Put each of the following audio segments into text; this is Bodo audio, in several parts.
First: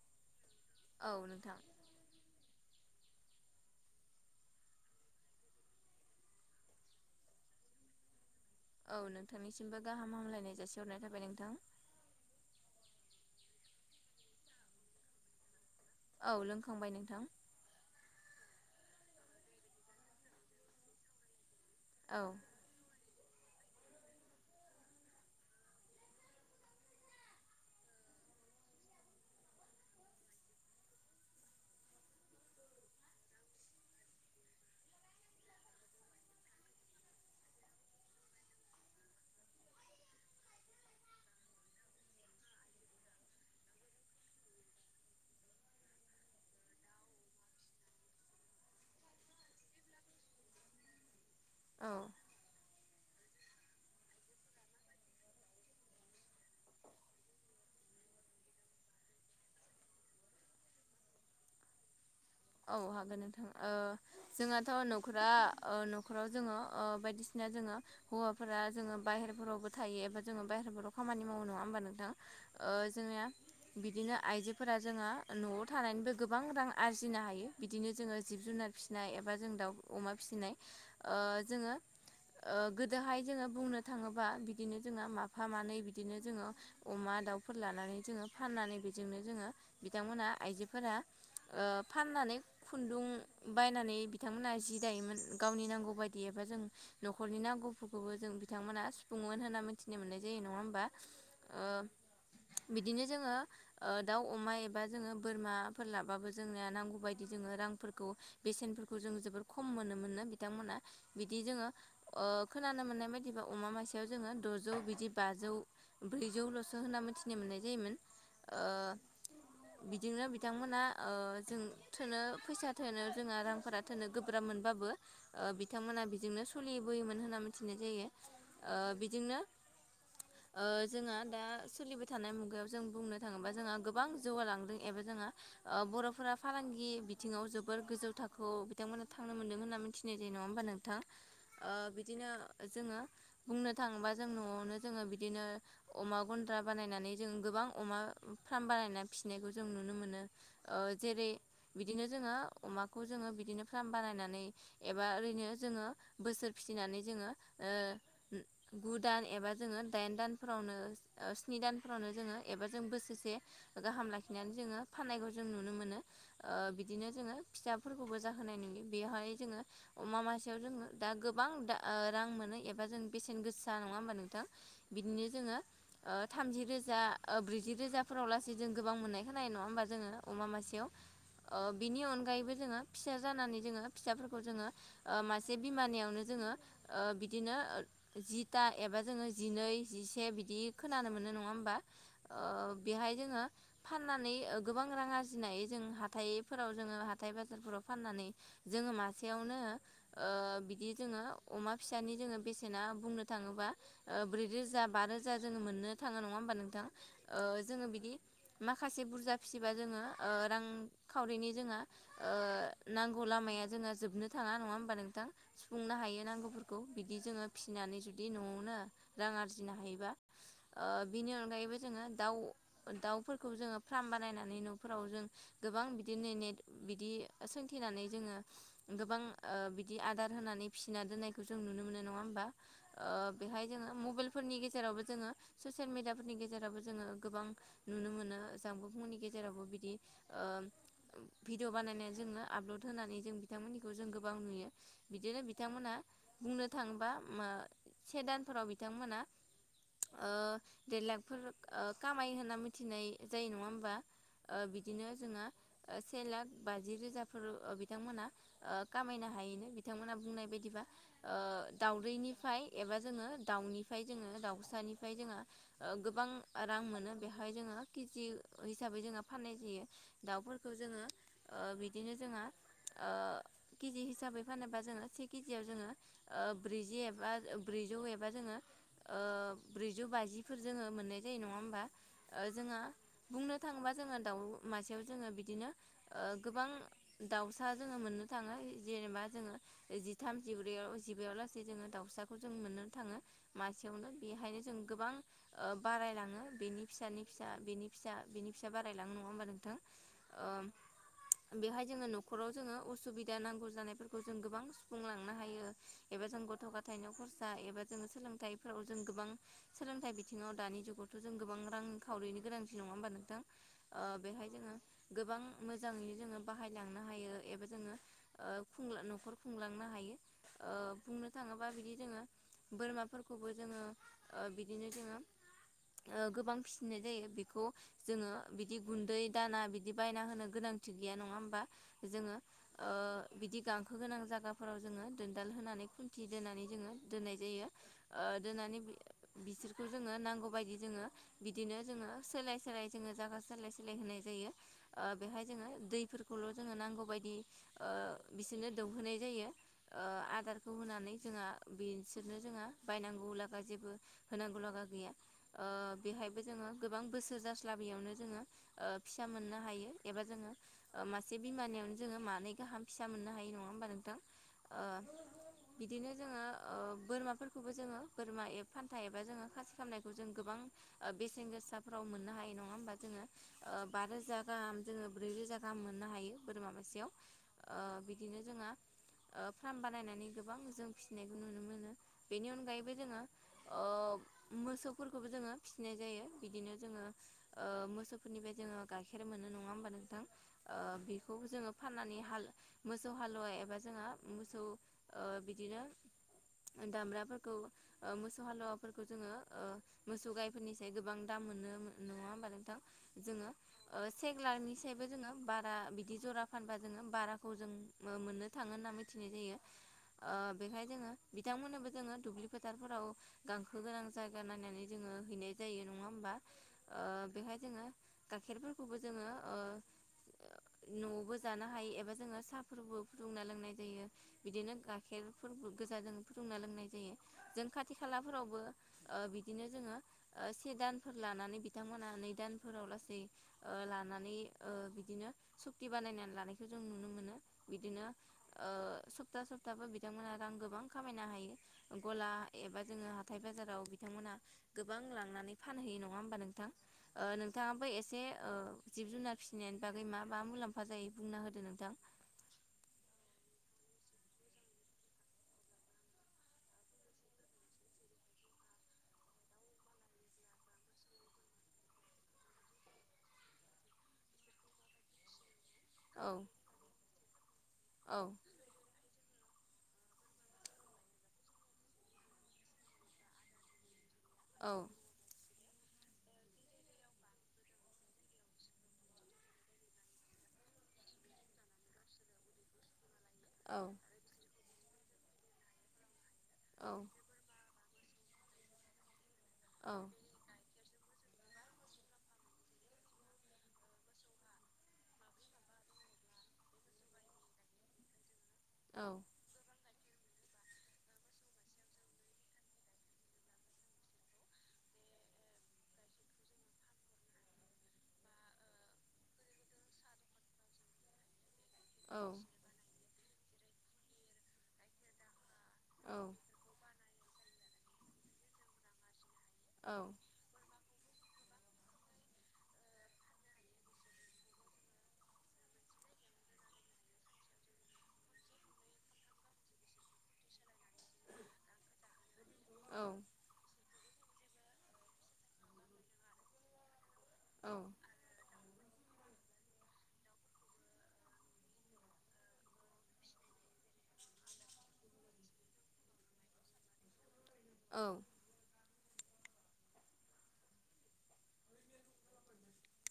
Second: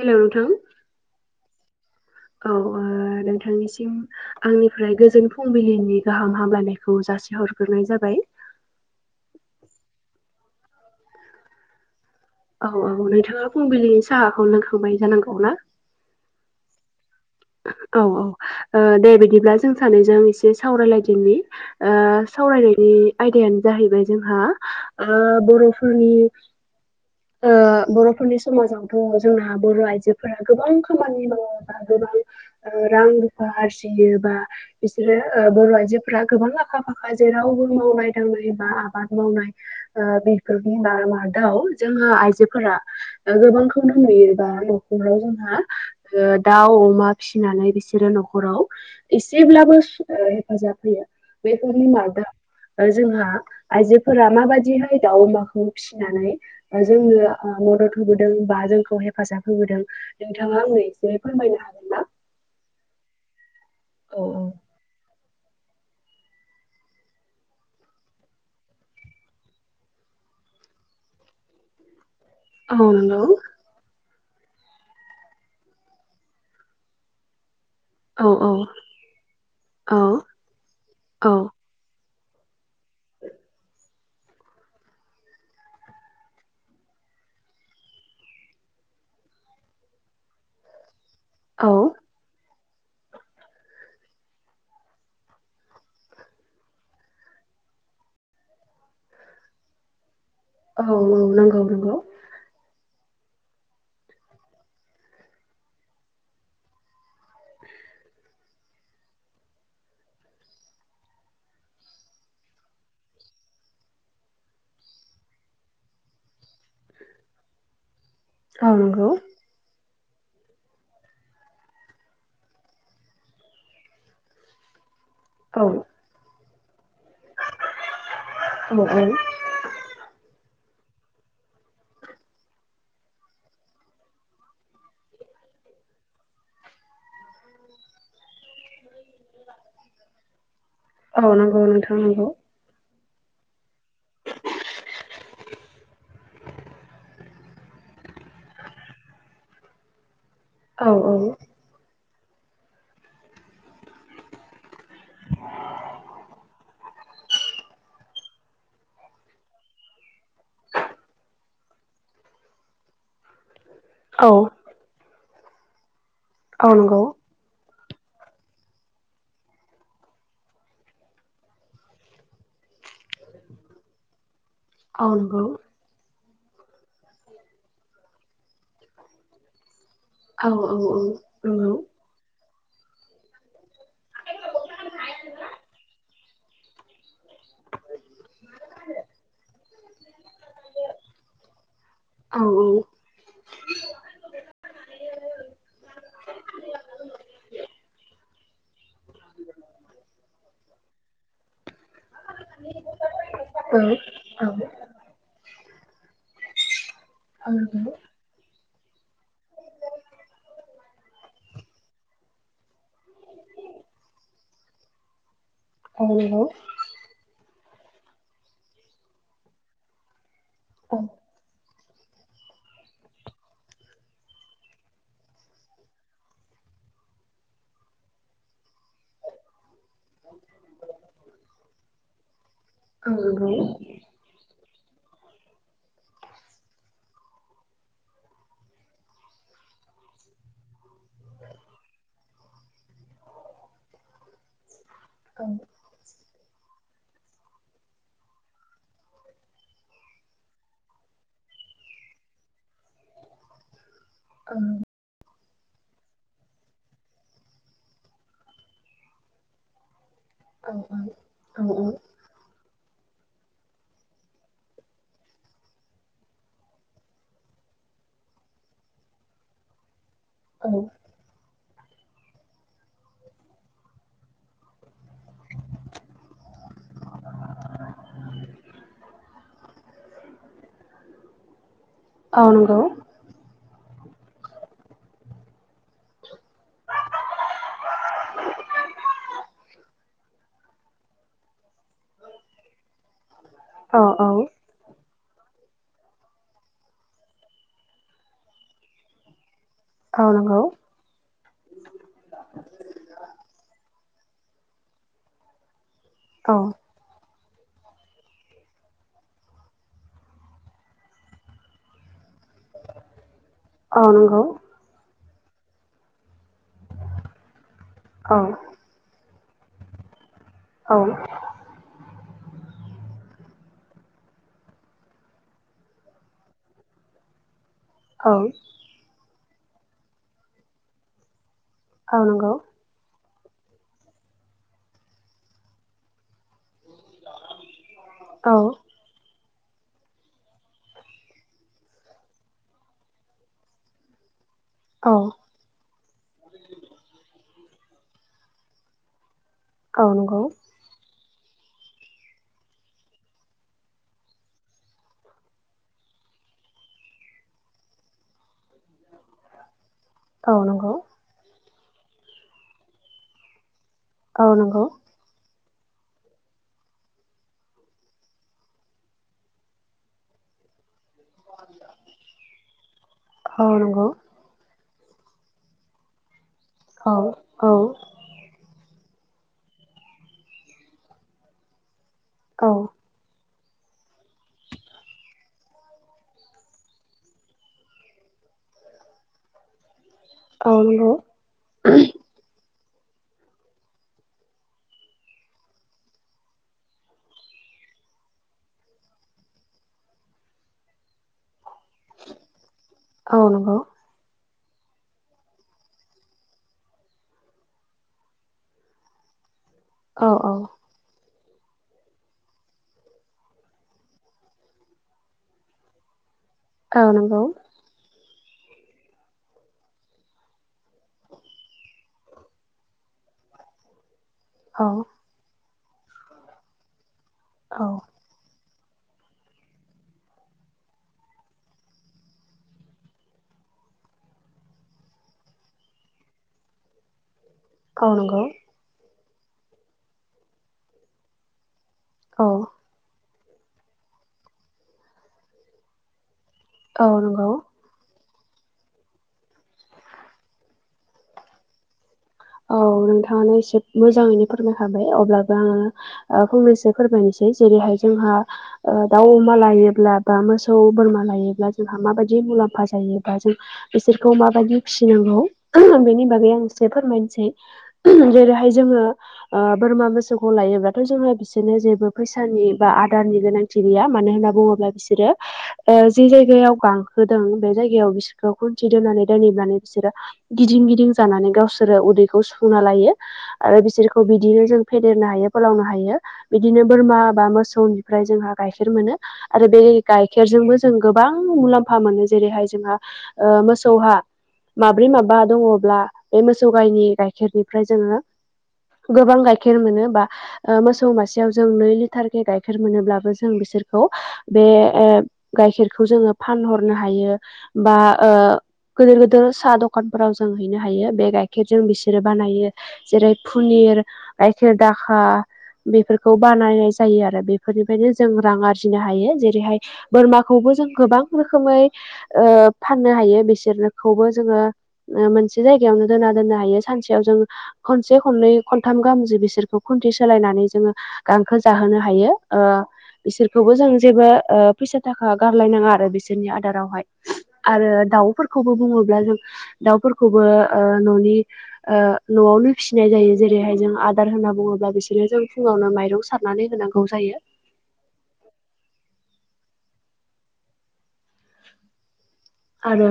हेल' नोंथां। औ नोंथां। औ ओ नोंथांनिसिम आंनिफ्राय गोजोन फुंबिलिनि गाहाम हामलायनायखौ जा सिहरग्रोनाय जाबाय। औ नोंथांनिसिमबो गाहाम हामलायनाय जासिहरनाय थाबाय नोंथां। औ औ नोंथाङा फुंबिलिनि साहाखौ लोंखांबाय जानांगौ ना? औ लोंखांबाय नोंथां औ औ दे बिदिब्ला जों सानैजों एसे सावरायलायदोंनि ओ औ सावरायनायनि आयदायानो जाहैबाय जोंहा ओ बर'फोरनि ओ बर'फोरनि समाजावथ' जोंना बर' आइजोफोरा गोबां खामानि मावोबा गोबां रां रुफा आरजियो बा बिसोरो बर' आइजोफोरा गोबां आखा फाखा जों जेरावबो मावनाय दांनाय बा आबाद मावनाय बेफोरनिार माव जों आइजोफोरा गोबांखौनो नुयोबा न'खराव जोंहा दाउ अमा फिसिनानै बिसोरो न'खराव एसेब्लाबो हेफाजाब औ होयो। [inaudible] जोंहा आइजोफोरा माबाददिहाय दाउ अमाखौ फिसिनानै जोङो मदद होबोदों बा जोंखौ हेफाजाब होबोदों नोंथाङा आंनो एसे फोरमायनो हागोन ना औ हागोन नोंथां ओ औ जोंहाथ' न'खर [inaudible] नखराव जोङो ओ बायदिसिना जोङो हौवाफोरा जोङो बाहेरफोरावबो थायो एबा जोङो बाहेर बेल' खाम माव नङा होमबा नोंथां ओ नंगौ जोंनिया बिदिनो आइजोफोरा जोंहा न'आव थानायानानैबो गोबां रां आरजिनो फिनो हायो। बिदिनो जोङो औ जिब जुनार फिसिनाय एबा जों दाउ औ अमा फिसिनाय ओ औ जोङो ओ गोदोहाय जोङो बुंनो थाङोबा बिदिनो जोंहा माफा मानै बिदिनो जोङो अमा दाउ दाउ फोर लानानै जोङो फाननानै बेजोंनो जोङो बिथांमोनहा आइजोफोरा ओ औ फाननानै खुन्दुं बायनानै बिथांमोनहा जि दायोमोन गावनि नांगौ बायदि एबा जों न'खरनि नांगौ। गुफुरखौबो जों बिथांमोना सुफुंमोन होन्ना मिथिनो मोननाय जायो नङा हबा? औ नंगौ नंगौ बिदिनो ओ जोङो दाउ अमा एबा जोङो बोरमाफोर लाबाबो जोंनिया नांगौ बायदि जोङो रांफोरखौ बेसेनफोरखौ जों जोोबोर खम मोनोमोननो बिथांमोना बिदि जोङो ओ खोनानो मोननाय बायदिबा अमा मासेयाव जोङो द'जौ बिदि बाजौ ब्रैजौल'स होनना मिथिनो मोननाय जायोमोन। ओ नंगौ। बिदिनो बिथांमोना ओ जों थोनो फैसा थोनो जोंहा रांफोरा थोनो गोब्राब मोनबाबो ओ औ बिथांमोना बेजोंनो सोलियो। बोयोमोन होनना मिथिनाय जायो ओ औ बिजोंनो [inaudible] जों दा सोलिबाय थानाय मुगायाव जों बुंनो थाङोबा जोंहा गोबां जौगालांदों एबा जोंहा बर'फोरा फालांगि बिथिङाव जोबोर गोजौ थाखो बिथांमोना थांनो मोन्दों होनना मिथिनाय जायो नङा होमबा नों था औ नंगौ नोंथां नंगौ बिदिनो जोङो बुंनो थाङोबा जों नआवनो जोङो बिदिनो अमा गन्द्रा बानायनानै जों गोबां अमा फार्म बारायना फिसिनायखौ जों नुनो मोनो। ओ औ औ जेरै बिदिनो जोङो अमाखौ जोङो बिदिनो फार्म बानायनानै एबा ओरैनो जोङो बोसोर फिसिनानै जोङो गु दान एबा दाइन दान स्नि दान फोरावनो वनो जोङो एबा जों बोसोरसे गाहाम औ लाखिनानै जोङो फाननायखौ जों नुनो मोनो औ नंगौ बिदिनो जोङो फिसा। फोरखौबो जाय न बेयावहाय जोङो अमा मासेआव जोङो दा गोबां रां मोनो एबा बेसे गोसाङा हबा नोंथ औ बिदिनो जो नंगौ थामजि रोजा ब्रैजि रोजाफोराव लासै जों गोबां मोननाय खानाय नङा होमबा जोङो औ अमा औ मासेयाव नंगौ औ बिनि अनगायबो जोङो पिसा जानानै जोङो फिसाफोरखौ जोङो मासे बिमानियावनो जोङो बिदिनो जिथा एबा जोङो जिनै बिदि खोनानो मोनो नङा होमबा बेहाय जोङो फाननानै गोबां राङा आरजिनाय जों हााइफोराव जोङो हाथाय बाजारफोराव फाननानै जोङो मासेआवनो बिदि जोङो अमा फिसानि जोङो बेसेना बुंनो थाङोबा ब्रै रोजा बा रोजा जोङो मोननो थाङो नङा होमबा नोंथाङा ओ जोङो बिदि माखासे बुरजा फिबा जोङो रांखावरिनि जोंहा नांगौ लामाया जोंहा जोबनो थाङा नङा होमबा नोंथां सुफुंनो औ हायो नंगौ नांगौफोरखौ बिदि जोङो फिसिनानै जुदि नआवनो रां आरजिनो हायोबा ओ औ बिनि अनगायबो जोङो दाउ दाउफोरखौ जोङो फार्म बानायनानै नफोराव जों गोबां बिदिनो नेट बिदि सोंथिनानै जोङो गोबां बि बिदि आदार होनानै फिसिना दोननायखौ जों नुनो मोनो नङा होमबा औ नंगौ बेहाय जोङो मबाइल फोरनि गेजेराव जेरावबो जोङो ससिल मिडिया फोरनि गेजेरावबो जोङो गोबां नुनो मोनो जामबुंफुंनि गेजेरावबो बिदि ओ भिडिअ बानायनाय जोंनो आपलड होनानै जों बिथांमोननिखौ जों गोबां नुयो बिदिनो औ औ बिथांमोना बुंनो थाङोबा से दानफोराव बिथांमोना देर लाखफोर खामायो होनना मिथिनाय जायो नङा होमबा ओ बिदिनो जोङो से लाख बाज रोजाफोर बिथांमोना खामायनो हायोनो बिथांमोना बुंनाय बायदिबा नंगौ ओ दाउदैनिफ्राय एबा जोङो दाउनिफ्राय जोङो दाउसानिफ्राय जोङो गोबां रां मोनो बेहाय जोङो केजि हिसाबै जोङो फाननाय जायो औ नंगौ औ दाउफोरखौ जोङो बिदिनो जोंहा केजि हिसाबै फानोबा जोङो सिक्स केजिआव जोङो ब्रैजि एबा ब्रैजौ एबा जोङो ब्रौजौबाजि जिफोर जोङो मोननाय जायो नङा होमबा औ नंगौ जोङहा बुंनो थाङोबा जोङो दाउ मासेयाव जोङो बिदिनो गोबां दाउसा जोङो मोननो थाङो जेनेबा जोङो जिथाम जिब्रैयाव जिब्रायाव लासै जोङो दाउसाखौ जों मोननो थाङो औ मासेयावनो बेहायनो जों गोबां बारायलाङो बेनि फिसानि फिसा बेनि फिसा बेनि फिसा बारायलाङो नङा होमबा नोंथां औ नंगौ बेहाय जोङो नखराव जोङो असुबिदा नांगौ जानायफोरखौ खौ जों गोबां सुफुंलांनो हायो एबा जों औ गथ गथाय नखर एबा जोङ सोलोंथाइफोराव जों गोबां सोलोंथाइ बिथिङाव दानि जुगावथ' जों गोबां रां खावरिनो गोनांथि नङा होनबा नोंथां औ औ नंगौ बेहाय गोबां मोजाङैनो जोङो बाहायलांनो हायो एबा जोङो खुं नखर खुंलांनो हायो बुंनो थाङोबा बिदि जोङो बोरमाफोरखौबो जोङो बिदिनो जोङो गोबां फिसिनाय जायो बेखौ जोङो बिदि गुन्दै दाना बिदि बायना होनो गोनांथि गैया नङा होमबा जोङो बिदि गांखो गोनां जायगाफोराव जोङो दोनदाल होनानै खुन् थ दोननानै जोङो दोननाय जायो दोननानै बिसोरखौ जोङो नांगौबायायदि जोङो बिदिनो जोङो सोलाय सोलाय जोङो जायागा सोलाय सोलाय होनाय जायो बेहाय जोङो दैफोरखौल' जोङो नांगौबायायदि बिसोरनो दौहोनाय जायो आदारखौ होनानै जोंहा बिसोरनो जोंहा बायनांगौ लागा जेबो होनांगौ लागा गैयााय ज गो बो जयाव जो फिसा मोननो हायो एबा जोङो मासे बिमानि जोङो मानै गाहाम फिसा मोननो हायो नङा होमबा नोंथां बिदिनो जोङो बोरमाफोरखौबो जोङो बोरमा ए फान्था एबा जोङो खासि खालामनायखौ जों गोबां बेसेन गोसाफोराव मोननो हायो नङा होमबा जोङो ओ बा रोजा गाहाम जोङो ब्रै रोजा गाहाम मोननो हायो। बोरमा मासेयाव ओ बिदिनो जोंहा फार्म बानायनानै गोबां जों फिसिनायखौ नुनो मोनो। बेनि अनगायैबो जोङो ओ मोसौफोरखौबो जोङो फिसिनाय जायो। बिदिनो जोङो ओ मोसौ फोरनिफ्राय जोङो गाइखेर मोनो नङा होमबा नोंथां बेखौ जोङो फाननानै हाल मोसौ हालुवा एबा जोंहा मोसौ बिदिनो दामब्राफोरखौ मोसौ हालुवाफोरखौ जोङो अ मोसौ गायफोरनिसाय गोबां मोनो नङा होनबा नोंथां जोङो सेक फग्लारनि सबो जोङो बारा बिदि जरा फानबा जोङो बाराखौ जों मोननो थाङो होनना मिथिनाय जायो। ओ बेहाय जोङो बिथांमोननोबो जोङो दुब्लि फोथारफोराव गांखो गोनां जायगा नायनानै जोङो हैनाय जायो नङा होमबा। ओ बेहाय जोङो गाइखेरफोरखौबो जोङो ओ न'आवबो जानो हायो एबा जोङो साहाफोरबो फुदुंना लोंनाय जायो। बिदिनो गाइखेरफोरबो गोजाजों फुदुंना लोंनाय जायो जों खाथि खालाफोरावबो बिदिनो जोङो से दानफोर लानानै बिथांमोना नै दान फोराव लासै ओ लानानै ओ बिदिनो सुक्ति बानायनानै लानायखौ जों नुनो मोनो। बिदिनो ओ सप्ता सप्ताबो बिथांमोना रां गोबां खामायनो हायो। गला औ एबा जोङो हाथाय बाजाराव बिथांमोनहा गोबां लांनानै फानहैयो नङा होमबा नों ओ नंगौ। ओमफ्राय एसे ओ जिब जुनार फिसिनायनि बागै मा मा मुलाम्फा जायो बुंना होदो नोंथां। औ नोंथाङानो एसे मोजाङैनो फोरमायखाबाय अब्लाबो आङो फंनैसो फोरमायनोसै जेरैहाय जोंहा दाउ अमा लायोब्ला बा मोसौ बोरमा लायोब्ला जोंहा माबायदि मुलाम्फा जायोबा जों बिसोरखौ माबायदि फिसिनांगौ बेनि औ बागै आं एसे फोरमायनोसै औ जेरैहाय जोङो ओ बोरमा मोसौखौ लायोबथ' जोंहा बिसोरनो जेबो फैसानि बा आदारनि गोनांथि गैया। मानो होनना औ बुङोबा बिसोरो जे जायगायाव गांहोदों बे जायगायाव बिसोरखौ खन्से दोननानै दोनहैब्लानो बिसोरो गिदिर गिदिं जानानै गावसोरो उदै खौ सुफुंना लायो। औ आरो बिसोरखौ बिदिनो जों फेदेरनो हायो फोलावनो हायो। बिदिनो औ बोरमा बा मोसौनिफ्राय जोंहा गाइखेर मोनो आरो बे औ गाइखेरजोंबो जों गोबां मुलाम्फा मोनो जेरैहाय जोंहा ओ मोसौहा माब्रै माबा दङब्ला बे मोसौ गायनि गयखेरनिफ्राय जोङो औ गोबां गायखेर मोनो। मोसौ मासेवाय नै लितार के गायखेर मोनोब्लाबो जों बिसोरखौ बे गाइखेरखौ जोङो फानहरनो हायो बा ओ गिदिर गिदिर साहा दखानफोराव जों हैनो हायो बे गाइखेरजों बिसि औ जै बानायो जेरै पनिर गायखेर दाखा औ बेफोरखौ बानायनाय जायो आरो बेफोरनिफ्रायनो जों रां आरजिनो हायो। जेरैहाय औ बोरमाखौबो जों गोबां रोखोमै ओ फाननो हायो बिसोरनोखौबो जोङो मोनसे जायगायावनो दोन हायो सानसेयाव जों खसे खनै खथाम गाहाम बिसोरखौ खुन्थि सोलायनानै जोङो गांखो जाहोनो हायो। ओ बिसोरखौबो जों जेबो ओ फैसा थाखा गारलायनाङा आरो बिसोरनि आदारावहाय। आरो दाउफोरखौबो बुङोब्ला जों दाउफोरखौबो अ न'नि ओ न'आवनो फिसिनाय जायो जेरैहाय जों आदार होनना बुङोब्ला बिसोरनो जों फुङावनो माइरं सारनानै होन नांगौ जायो। औ। आरो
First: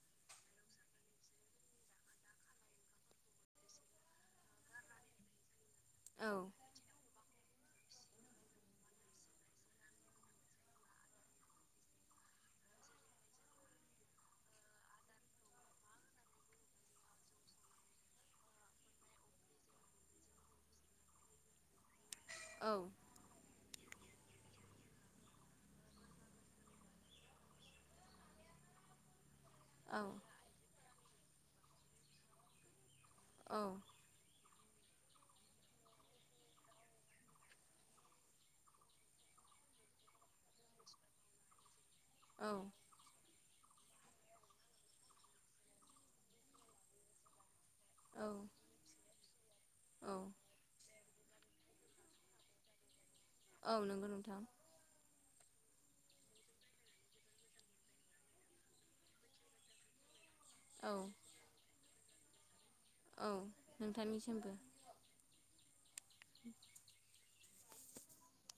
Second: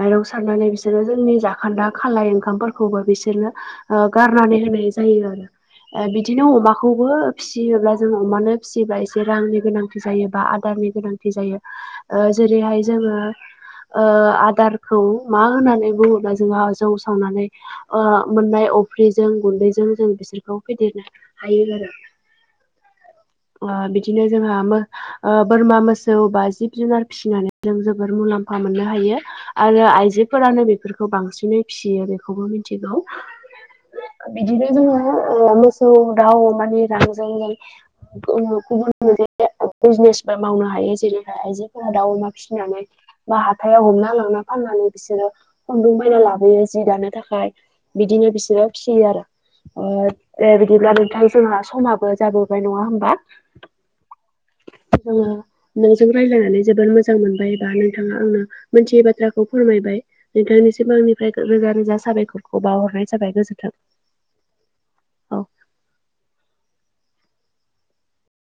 माइरं सारनानै बिसोरो जोंनि जाखान्दा खालाय ओंखामफोरखौबो बिसोरनो गारनानै होनाय जायो आरो। बिदिनो अमाखौबो फिसियोब्ला जों अमानो फिसियोब्ला एसे रांनि गोनांथि जायो बा आदारनि गोनांथि जायो। जेरैहाय जोङो आदारखौ मा होननानै बुङोबा जोंहा जौ सावनानै मोन्नाय अफ्रिजों गुन्दैजों जों बिसोरखौ फेदेरनो हायो आरो औ बा बिदिनो जोंहा बोरमा मोसौ बा जिब जुनार फिसिनानै जों जोबोर मुलाम्फा मोनो। ननो हायो आरो आइजोफोरानो बेफोरखौ बांसिनै फिसियो बेखौबो मिथिगौ बिदिनो जोङो मोसौ दाउ अमानि रांजों गुबुन [unintelligible] बिजनेसबो मावनो हायो जेरै आइजो दाव अमा औ फिसिनानै बाहा हमना लांना फाननानै बिसोरो खुन्दुं बायना लाबोयो जि दानो थाखाय औ बिदिनो बिसोरो फिसियो आरो बिदिब्ला नोंथाय जोंहा समाबो जाबो नङा होमबा। औ नंगौ नोंथां। जोङो नोंजों रायलायनानै जोबोर मोजां मोनबाय बा नोंथाङा आंनो मोनथियै बाथ्राखौ फोरमायबाय औ नोंथांनिसिम आंनिफ्राय रोजा रोजा साबायखर खौ बावहरनाय जाबाय औ गोजोन्थों नोंथांनिसिमबो औ।